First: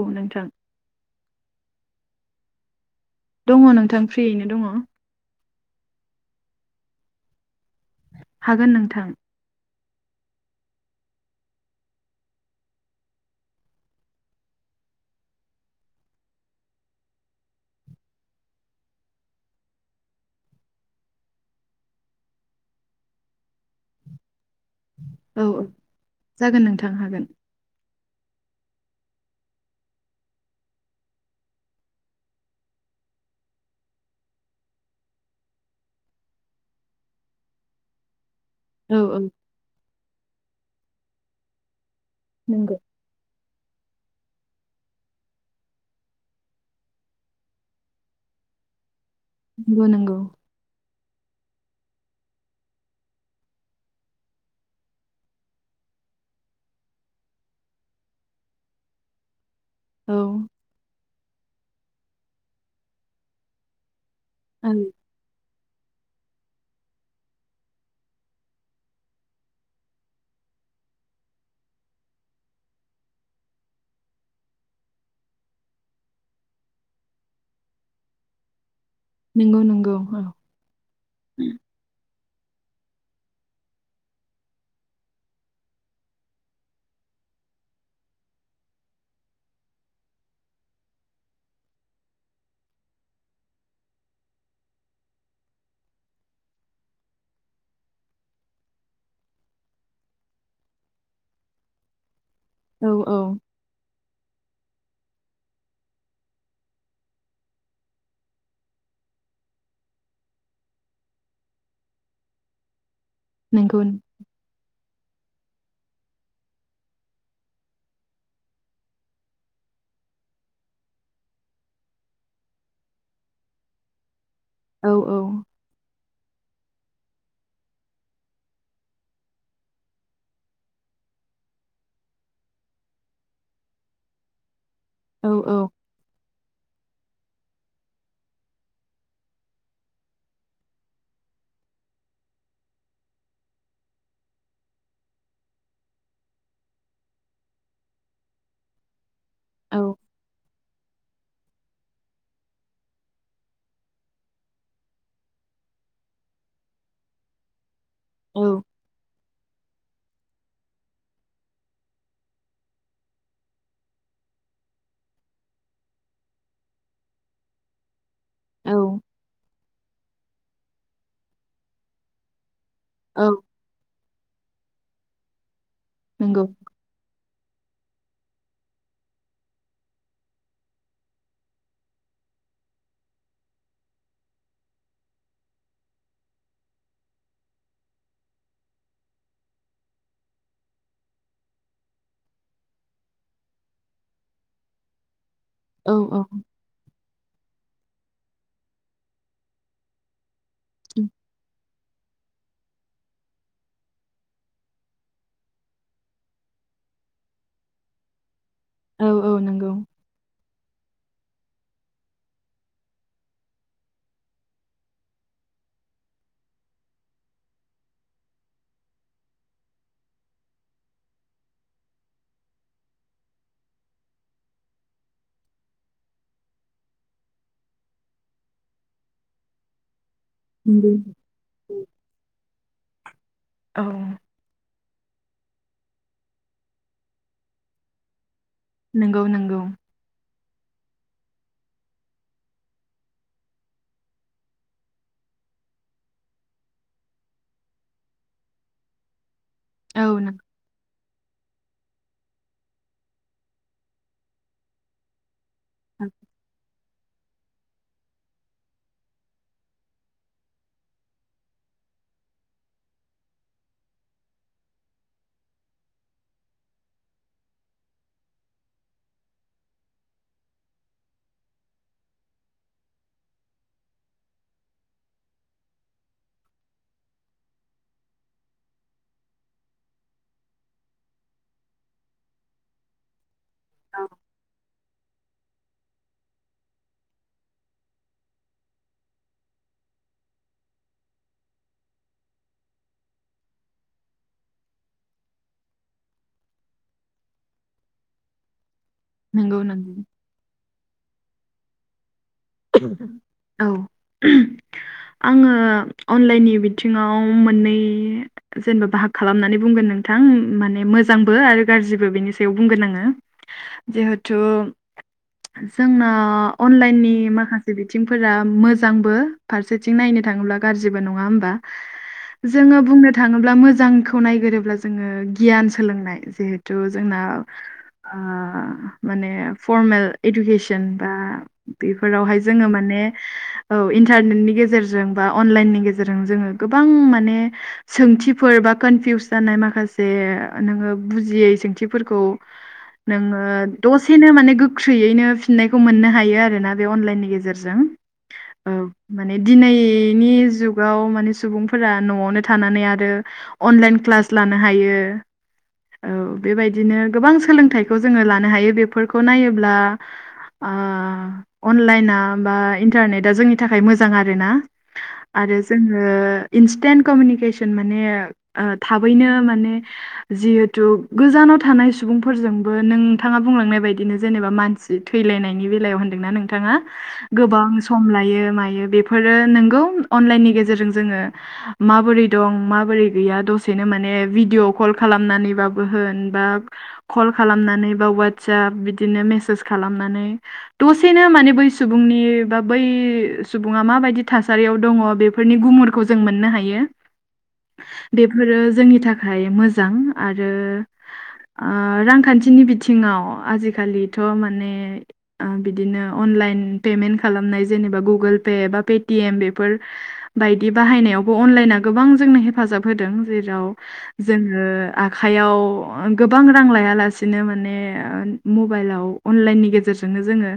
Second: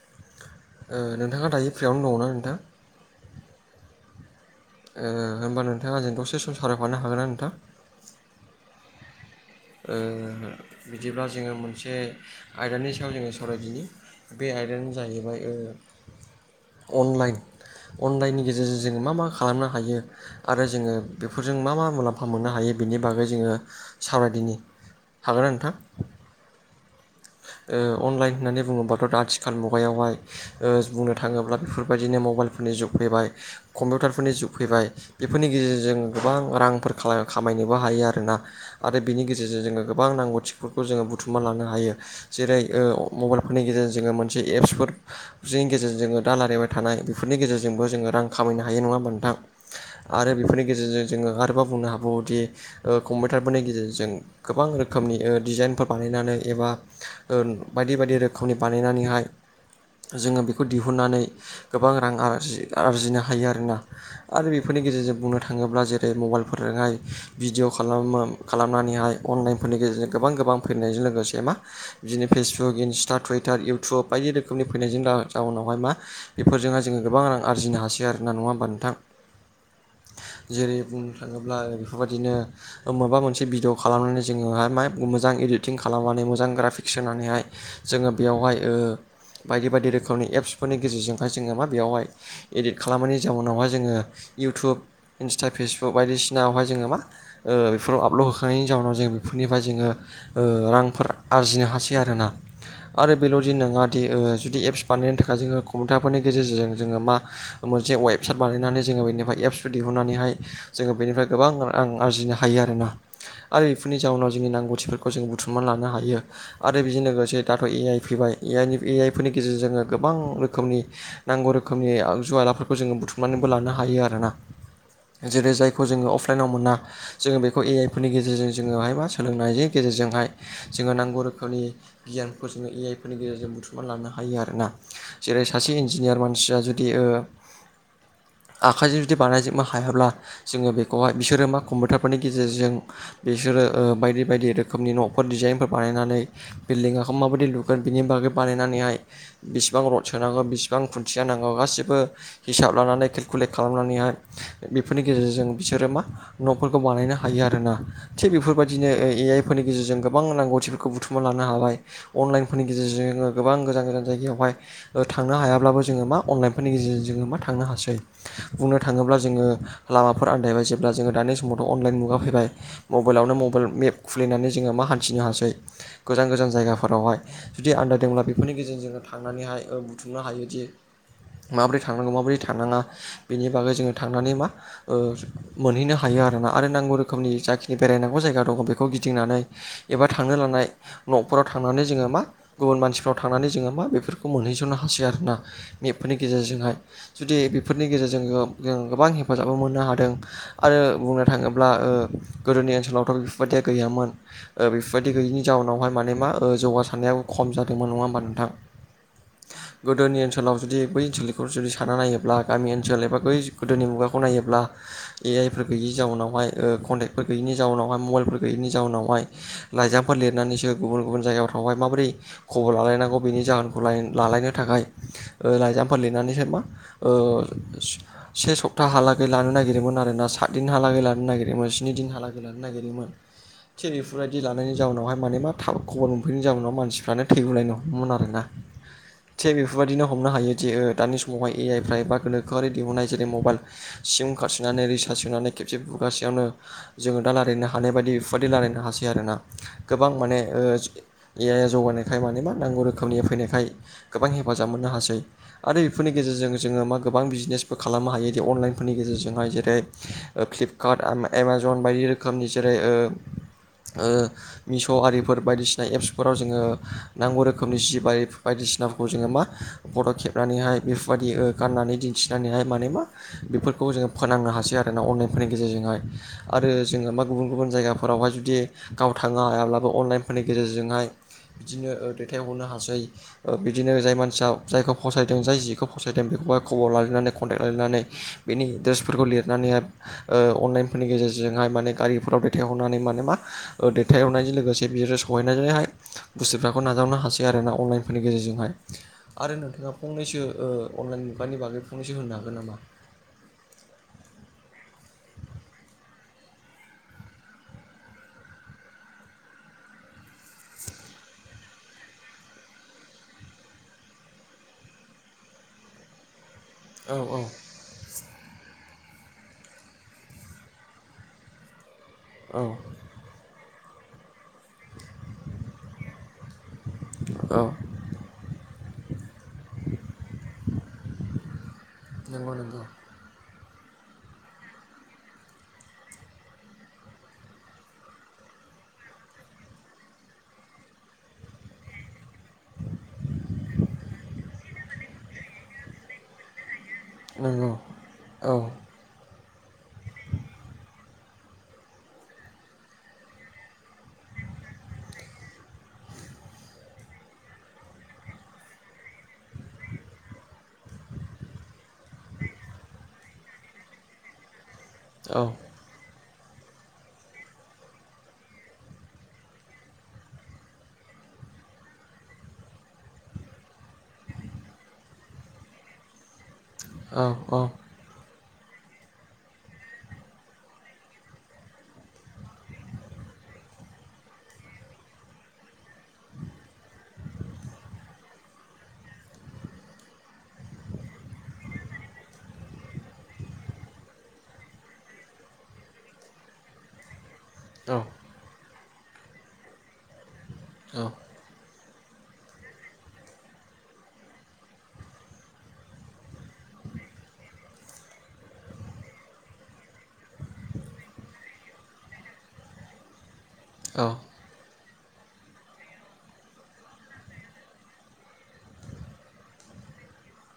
औ नोंथां। ओ-नोंथाङा दायो फ्रियावनो दङना नोंथां? दङ नोंथां फ्रि। होनबा नोंथाङा ओजों दसे सम सावरायफानो हागोन ना नोंथां? हागोन नोंथां। ओ बिदिब्ला जोङो मोनसे आयदानि सायाव जोङो सावरायदिनि। बे आयदायानो जाहैबाय ओ अनलाइन अनलाइननि गेजेरजों जों मा मा खालामनो हायो। आरो जोङो बेफोरजों मा मा मुलाम्फा मोननो हायो बिनि बागै जोङो सावरायदिनि। औ हागोना औ नोंथां? जागोन नोंथां हागोन। ओ अनलाइन होननानै बुङोबाथ' आथिखाल मुगायावहाय ओ बुंनो थाङोब्ला बेफोरबायदिनो मबाइलफोरनि जुग फैबाय, कम्पिउटारफोरनि जुग फैबाय बेफोरनि गेजेरजों गोबां रांफोर खामायनोबो हायो आरोना। औ आरो औ बिनि गेजेरजों जोङो गोबां नांगौथिफोरखौ जोङो बुथुमना लानो हायो। जेरै- नंगौ मबाइलफोरनि गेजेरजों जोङो मोनसे एप्सफोर नि गेजेरजों जोङो दा रायलायबाय थानाय बेफोरनि गेजेरजोंबो जोङो रां खामायनो हायो नङा होनबा नोंथां। नंगौ नंगौ आरो बेफोरनि गेजेरजों जोङो आरोबाव बुंनो हाबावोदि ओ कम्पिउटारफोरनि गेजेरजों गोबां रोखोमनि डिजाइनफोर बानायनानै एबा ओ बायदि बायदि रोखोमनि बानायनानैहाय औ जोङो बेखौ दिहुननानै गोबां रां आरजि आरजिनो हायो आरोना। आरो औ बेफोरनि गेजेरजों बुंनो थाङोब्ला जेरै मबाइलफोरजोंहाय भिडिअ खालाम खालामनानैहाय अनलाइनफोरनि गेजेरजों गोबां गोबां फैनायजों लोगोसे से मा बिदिनो फेसबुक, इन्स्टा, टुइटार, इउटुब बायदि रोखोमनि फैनायजों जाउनावहाय मा बेफोरजोंहाय जोङो गोबां रां आरजिनो हासै आरो ना नङा होमबा नोंथां। नंगौ नंगौ औ। जेरै बुंनो थाङोब्ला बेफोरबायदिनो माबा मोनसे भिडिअ खालामनानै जोङोहाय मा मोजां इडिटिं खालामनानै मोजां ग्राफिक्स होनानैहाय जोङो बेयावहाय ओ बायदि बायदि रोखोमनि एप्सफोरनि गेजेरजोंहाय जोङो मा बेयावहाय इदिट खालामनायनि जाउनावहाय जोङो इउटुब, इन्स्टा, फेसबुक बायदिसिनायावहाय जोङो मा ओ बेफोराव आपलड होखांनायनि जाउनाव जों बेफोरनिफ्राय जोङो ओ रां फोर आरजिनो हासै आरोना औ आरो औ बेल'दि नङा बिदि जुदि एप्स बानायनो थाखाय जोङो कम्पिउटारफोरनि गेजेरजों जोङो मा मोनसे वेब वेबसाइट बानायनानै जोङो बेनिफ्राय एप्सफोर दिहुननानैहाय जोङो बेनिफ्राय गोबां रां आरजिनो हायो आरोना। आरो नंगौ बेफोरनि जाउनाव जोंनि नांगौथिफोरखौ जों बुथुमनानै लानो हायो। आरो बेजों लोगोसे दाथ' ए आइ फैबाय ए आइ नि ए आइ फोरनि गेजेरजों जोङो गोबां रोखोमनि नांगौ रोखोमनि आगजु आलाफोरखौ जोङो बुथुमनानैबो लानो हायो आरोना। औ जेरै- जाय खौ जोङो अफलाइनाव मोना जोङो बेखौ ए आइ फोरनि गेजेरजों जोङोहाय बा सोलोंनायनि गेजेरजोंहाय जोङो नांगौ रोखोमनि गियानफोर जोङो ए आइ फोरनि गेजेरजों बुथुमनानै लानो हायो आरोना। औ जेरै औ सासे इन्जिनियार मानसिया जुदि ओ आखाइजों जुदि बानायजोबनो हायाब्ला जोङो बेखौहाय बिसोरो मा कम्पिउटारफोरनि गेजेरजों बिसोरो ओ बायदि बायदि रोखोमनि न' फोर डिजाइनफोर बानायनानै बिल्डिङाखौ माबायदि लुगोन बिनि बागै बानायनानैहाय औ बेसिबां रड सोनांगौ बेसिबां खुन्थिया नांगौ गासिबो हिसाब लानानै केलकुलेट खालामनानैहाय बेफोरनि गेजेरजों बिसोरो मा न'फोरखौ बानायनो हायो आरोना। थिग औ बेफोरबायदिनो ए आइ फोरनि गेजेरजों गोबां नांगौथिफोरखौ बुथुमना लानो हाबाय अनलाइनफोरनि गेजेरजों जोङो गोबां गोजान गोजान जायगायावहाय ओ थांनो हायाब्लाबो जोङो मा अनलाइनफोरनि गेजेरजों जोङो मा थांनो हासै। औ बुंनो थाङोब्ला जोङो लामाफोर आन्दायबाय जेब्ला जोङो दानि समावथ' अनलाइन मुगा फैबाय। औ मबाइलावनो मबाइल मेप खुलिनानै जोङो मा हान्थिनो हासै। गोजान नंगौ गोजान जायगा फोरावहाय जुदि आन्दायदोंब्ला बेफोरनि गेजेरजों जोङो थांनानैहाय ओ बुथुमनो हायोदि माबोरै थांनांगौ माबोरै थांनाङा बेनि बागै जोङो थांनानै मा ओ मोनहैनो हायो आरोना, आरो नांगौ रोखोमनि जाखिनि बेरायनांगौ जायगा दङ बेखौ गिदिंनानै एबा थांनो लानाय न'फोराव थांनानै जोङो मा गुबुन मानसिफ्राव थांनानै जोङो मा बेफोरखौ मोनहैस'नो हासै आरोना। औ बेफोरनि औ गेजेरजोंहाय जुदि बेफोरनि गेजेरजों जों जों गोबां हेफाजाबबो मोननो हादों। आरो बुंनो थाङोब्ला ओ गोदोनि ओनसोलावथ' बेफोरबायदिया गैयामोन। ओ बेफोरबायदि गैयिनि जाउनावहाय माने मा जौगासारनायाबो खम जादोंमोन नङा होनोमबा नोंथां? औ औ नंगौ गोदोनि ओनसोलाव जुदि बै ओनसोलनि जुदि साना नायोब्ला गामि ओनसोल एबा बै गोदोनि मुगाखौ नायोब्ला ए आइफोर गैयि जाउनावहाय ओ कन्टेक्टफोर गैयिनि जाउनावहाय मबाइलफोर गैयैनि जाउनावहाय लाइजामफोर लिरनानैसो गुबुन गुबुन जायगायाव थांबाय माबोरै खबर लालायनांगौ बिनि जाहोनखौ ला-लायनो थाखाय ओ लाइजामफोर लिरनानैसो मा ओ स-से सप्ता हालागै लानो नागिरदोंमोन आरोना सा दिन हालागै लानो नागिरयोमोन स्नि दिन हालागै लानो नागिरोमोन औ थिरि बिदि लानायनि जाउनावहाय माने मा थाब खबर मोनफिनैनि उनाव मानसिफ्रानो थैगुलायनो हमोमोन आरोना। नंगौ थि नंगौ बेफोरबायदिनो हमनो हायो जे ओ दानि समावहाय ए आइफ्रा एबा गोनोखोआरि दिहुनाय जेरै मबाइल सिम खारसोनानै रिसार्ज सोनानै खेबसे खुरगासेयावनो जोङो दा रायलायनो हानाय बायदि बेफोरबायदि रायलायनो हासै आरोना। औ गोबां माने ओ ए आइ जौगानायखाय माने मा नांगौ रोखोमनि फैनायखाय गोबां हेफाजाब मोननो हासै आरो बेफोरनि गेजेरजों जोङो मा गोबां बिजनेस बो खालामनो हायो दि अनलाइनफोरनि गेजेरजोंहाय जेरै ओ फ्लिपकार्ट एम-एमाजन बायदि रो खामनि जेरै ओ ओ मिश'आरिफोर बायदिसिना एप्सफोराव जोङो नांगौ रोखोमनि जिबि बाय-बायदिसिनाफोरखौ जोङो मा फट' खेबनानैहाय बेफोरबायदि ओ गाननानै दिन्थिनानैहाय माने मा बेफोरखौ जोङो फोनांनो हासै आरोना अनलाइनफोरनि गेजेरजोंहाय। आरो जोङो मा गुबुन गुबुन जायगाफोरावहाय जुदि गाव थांनो हायाब्लाबो अनलाइनफोरनि गेजेरजोंहाय बिदिनो ओ दैथायहरनो हासै। ओ बिदिनो जाय मानसिया जायखौ फसायदों जाय जिखौ फसायदों बेखौहाय खबर लालायनानै कन्टेक्ट लायनानै बेनि एड्रेसफोरखौ लिरनानैहाय ओ अनलाइनफोरनि गेजेरजोंहाय माने गारिफोराव दैथायहरनानै माने मा ओ दैथायहरनायजों लोगोसे बिसोरो सहैनानैहाय बुस्थुफोराखौ नाजावनो हासै आरो ना अनलाइनफोरनि गेजेरजोंहाय आरो नंगौ नोंथाङा नंगौ फंनैसो ओ अनलाइन मुगानि बागै फंनैसो होनो हागोन नामा? औ। [unintelligible] आङो अनलाइननि बिथिङाव मोननै जेनेबा बाहाग खालामनानै बुंगोन नोंथां। माने मोजांबो आरो गाज्रिबो बेनि सा बुंगोन आङो जिहेथु जोंना अनलाइननि औ औ मा बिथिंफोरा मोजांबो फारसेथिं नायनो थाङोब्ला गाज्रिबो नङा होमबा? औ जोङो बुंनो थाङोब्ला मोजांखौ नायगोरोब्ला जोङो गियान सोलोंनाय जिहेथु जोंना औ ओ माने फर्मेल इडुकेसन बा बेफोरावहाय नंगौ नंगौ बे औ इन्टारनेटनि गेजेरजों बा अनलाइननि गेजेरजों जोङो गोबां माने सोंथिफोर बा कनफिउस जानाय माखासे नोङो बुजियै सोंथिफोरखौ नोङो दसेनो माने गोख्रैयैनो फिननायखौ मोननो हायो आरोना बे अनलाइननि नंगौ गेजेरजों। औ ओ माने दिनैनि जुगाव माने सुबुंफोरा न'आवनो थानानै आरो अनलाइन क्लास लानो हायो। औ बेबायदिनो गोबां सोलोंथाइखौ जोङो लानो हायो। बेफोरखौ नायोब्ला ओ अनलाइना बा इन्टारनेटा जोंनि थाखाय मोजां आर ना। औ आरो जोङो इन्स्टेन्ट कमिउनिकेसन माने थाबैनो माने जिहेथु गोजानाव थानाय सुबुंफोरजोंबो नोंथाङा बुंलांनाय बायदिनो जेनेबा मान थैलायनायनि बेलायाव होनदोंना नोंथाङा। औ गोबां सम लायो मायो बेफोरो नोंगौ अनलाइननि गेजेरजों जोङो माबोरै दं माबोरै गैया दसेनो माने भिडिअ' कल खालामनानैबाबो होन बा कल खालामनानै बा वाट्साप बिदिनो मेसेज खालामनानै दसेनो माने बै सुब फुंनि बा बै सुबुङा माबायदि थासारियाव दङ बेफोरनि गुमुरखौ जों मोननो हायो। [inaudible] बेफोरो जोंनि थाखाय मोजां आरो औ ओ रांखान्थिनि बिथिङाव आजिखालिथ' माने ओ बिदिनो अनलाइन पेमेन्ट खालामनाय जेनेबा गुगोल पे बा पेटिएम बेफोर बायदि बाहायनायावबो अनलाइना गोबां जोंनो हेफाजाब होदों। जेराव औ। जोङो आखाइयाव गोबां रां लायालासिनो माने मबाइलाव अनलाइननि गेजेरजोंनो जोङो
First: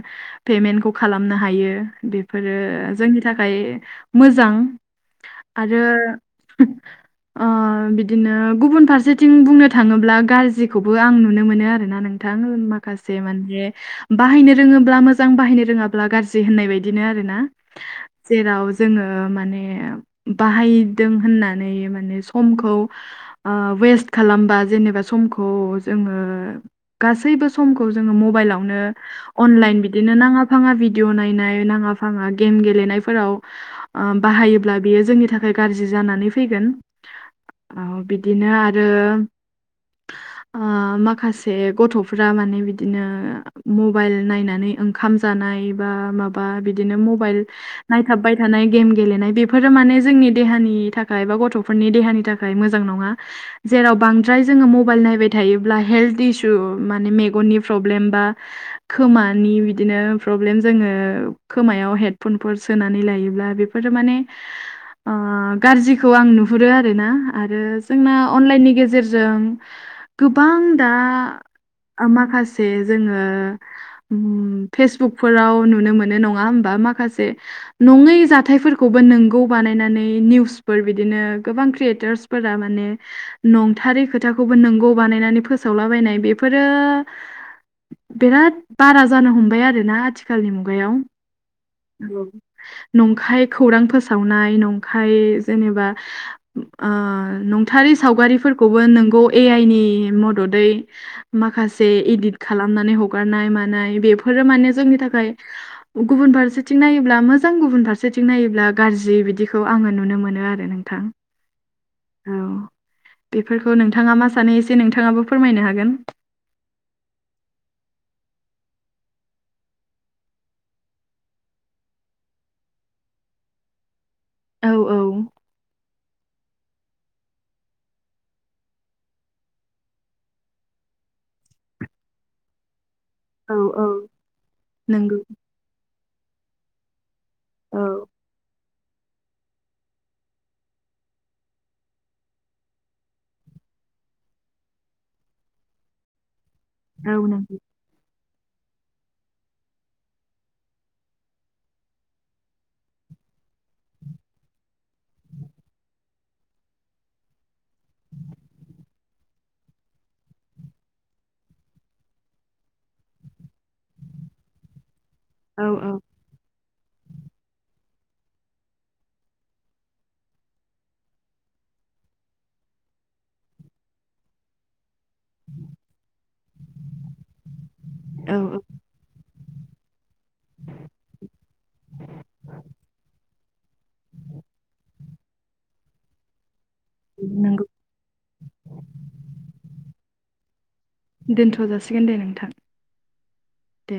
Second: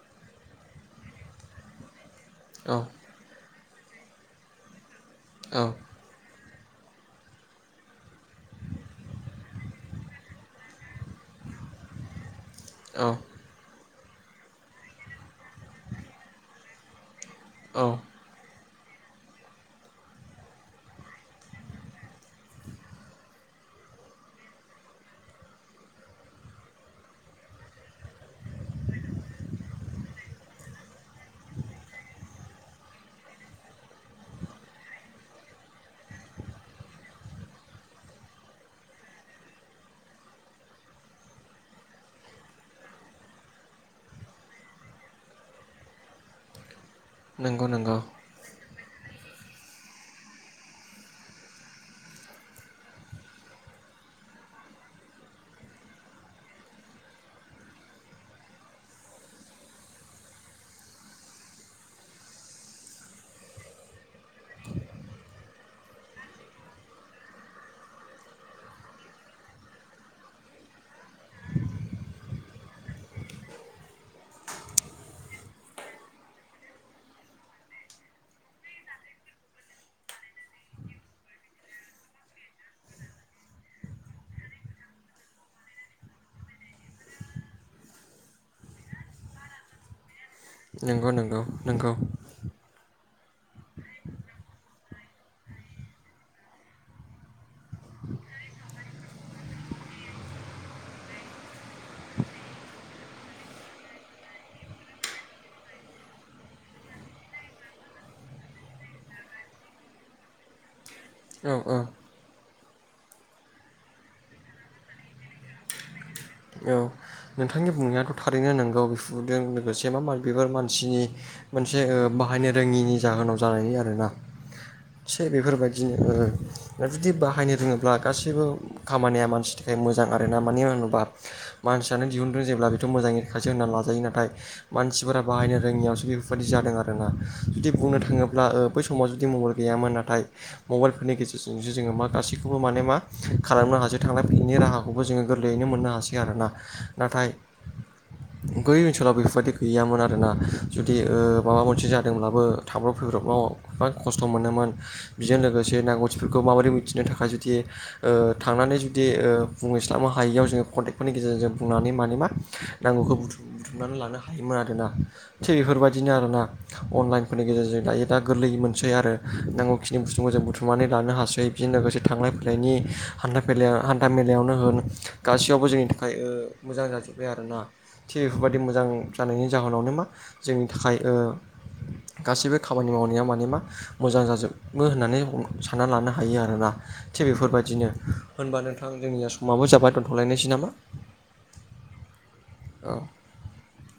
पेमेन्टखौ खालामनो हायो बेफोरो औ जोंनि थाखाय मोजां। औ आरो ओ बिदिनो गुबुन फारसेथिं बुंनो थाङोब्ला गाज्रिखौबो आं नुनो मोनो आरोना नों थां [unintelligible] माखासे औ माने बाहायनो रोङोब्ला मोजां बाहायनो रोङाब्ला गाज्रि होननाय बायदिनो आरो ना। औ। जेराव जोङो माने बाहायदों होननानै माने समखौ ओ वेस्ट खालामबा जेनेबा समखौ जोङो गासैबो समखौ जोङो मबाइलावनो अनलाइन बिदिनो नाङा फाङा भिडिअ नायनाय नाङा फाङा गेम गेलेनायफोराव बाहायोब्ला बेयो जोंनि थाख खाय गाज्रि जानानै फैगोन। अ बिदिनो आरो ओ माखासे गथ'फोरा माने बिदिनो मबाइल नायनानै ओंखाम जानाय बा माबा बिदिनो मबाइल नंगौ नंगौ नायथाबबाय थानाय गेम गेलेनाय बेफोरो माने जोंनि देहानि थाखाय बा गथ'फोरनि देहानि थाखाय मोजां नङा। जेराव बांद्राय जोङो मबाइल नायबाय थायोब्ला हेल्थ इसु माने मेगननि प्रब्लेम बा खोमानि बिदिनो प्रब्लेम जोङो खोमायाव हेडफनफोर सोनानै लायोब्ला बेफोरो माने ओ गाज्रिखौ आं नुहुरो आरोना। आरो जोंना अनलाइननि गेजेरजों गोबां दा ओ माखासे जोङो उम पेस बुकफोराव नुनो मोनो नङा होमबा माखासे नङै जाथायफोरखौबो नोंगौ बानायनानै निउसफोर बिदिनो गोबां क्रियेटरस फोरा माने नंथारै खोथाखौबो नोंगौ बानायनानै फोसावलाबायनाय बेफोरो बिराद बारा जानो हमबाय आरोना आथिखालनि मुगायाव नंगौ नंगौ नंगौ [unintelligible] नंखाय खौरां फोसावनाय नंखाय जेनेबा ओ नंथारै सावगारिफोरखौबो नोंगौ ए आइ नि मददै माखासे इदित खालामनानै हगारनाय मानाय बेफोरो माने जोंनि थाखाय गुबुन फारसेथिं नायोब्ला मोजां गुबुन फारसेथिं नायोब्ला गाज्रि बिदिखौ आङो नुनो मोनो आर नोंथां। औ औ। औ बेफोरखौ नोंथाङा मा सानो एसे नोंथाङाबो फोरमायनो हागोन। औ। नोंथांनि बुंनायाथ' थारैनो नंगौ बिफुदों लोगोसे मा मा बेफोर मानसिनि मोनसे ओ बाहायनो रोङिनि जाहोनाव जानायनि आरोना औ औ थि बेफोरबायदि बिदिनो ओ जुदि बाहायनो रोङोब्ला गासैबो खामानिया मानसिनि थाखाय मोजां आरोना मानो होनोबा मानसि फोरानो दिहुनदों जेब्ला बेथ' मोजाङैखासो औ होनना औ लाजायो नाथाय नोंगौ मानसिफोरा बाहायनो रोङैयाव सो बे बायदि जादों आरोना जुदि औ बुंनो थाङोब्ला ओ बै समाव जुदि मबाइल गैयामोन नाथाय मबाइलफोरनि गेजेरजोंसो जोङो मा गासैखौबो माने मा खालामनो हासै थांलाय फैनैनायनि राहा खौबो जोङो गोरलैयैनो मोननो हासै आरोना औ नाथाय नंगौ बै ओनसोलाव बेफोरबायदि गैयामोन आरोना जुदि ओ माबा मोनसे जादोंब्लाबो थांब्रब फैब्रबाव बिराद खस्थ' मोनोमोन। बिजों लोगोसे नांगौथिफोरखौ माबोरै मिथिनो थाखाय जुदि ओ थांनानै जुदि ओ बुंहैस्लाबनो हायियाव जोङो कन्टेक्टफोरनि गेजेरजों जों बुनानै माने मा नांगौखौ बुुथु-बुथुमनानै लानो हायोमोन आरोना। थिग औ औ बेफोरबायदिनो आरो ना। अनलाइनफोरनि गेजेरजों दायो दा गोरलै मोनसै आरो नांगौखिनि बुसथुखौ जों बुथुमनानै लानो हासै। बेजों लोगोसे थांलाय फैलायनि हान्था मेलाया हान्था मेलायावनो होन गासैयावबो जोंनि थाखाय ओ मोजां जाजोब्बाय आरोना थि औ बेफोरबायदि औ मोजां जानायनि जाहोनावनो मा जोंनि थाखाय ओ गासैबो खामानि मावनाया माने मा मोजां जाजोबो होननानै ह सानना लानो हायो आरोना। थिग नंगौ बेफोरबायदिनो होनबा नोंथां जोंनिया समाबो जाबाय दोनथ'लायनोसै नामा? दोनथ' जासिगोन दे नोंथां। औ। दे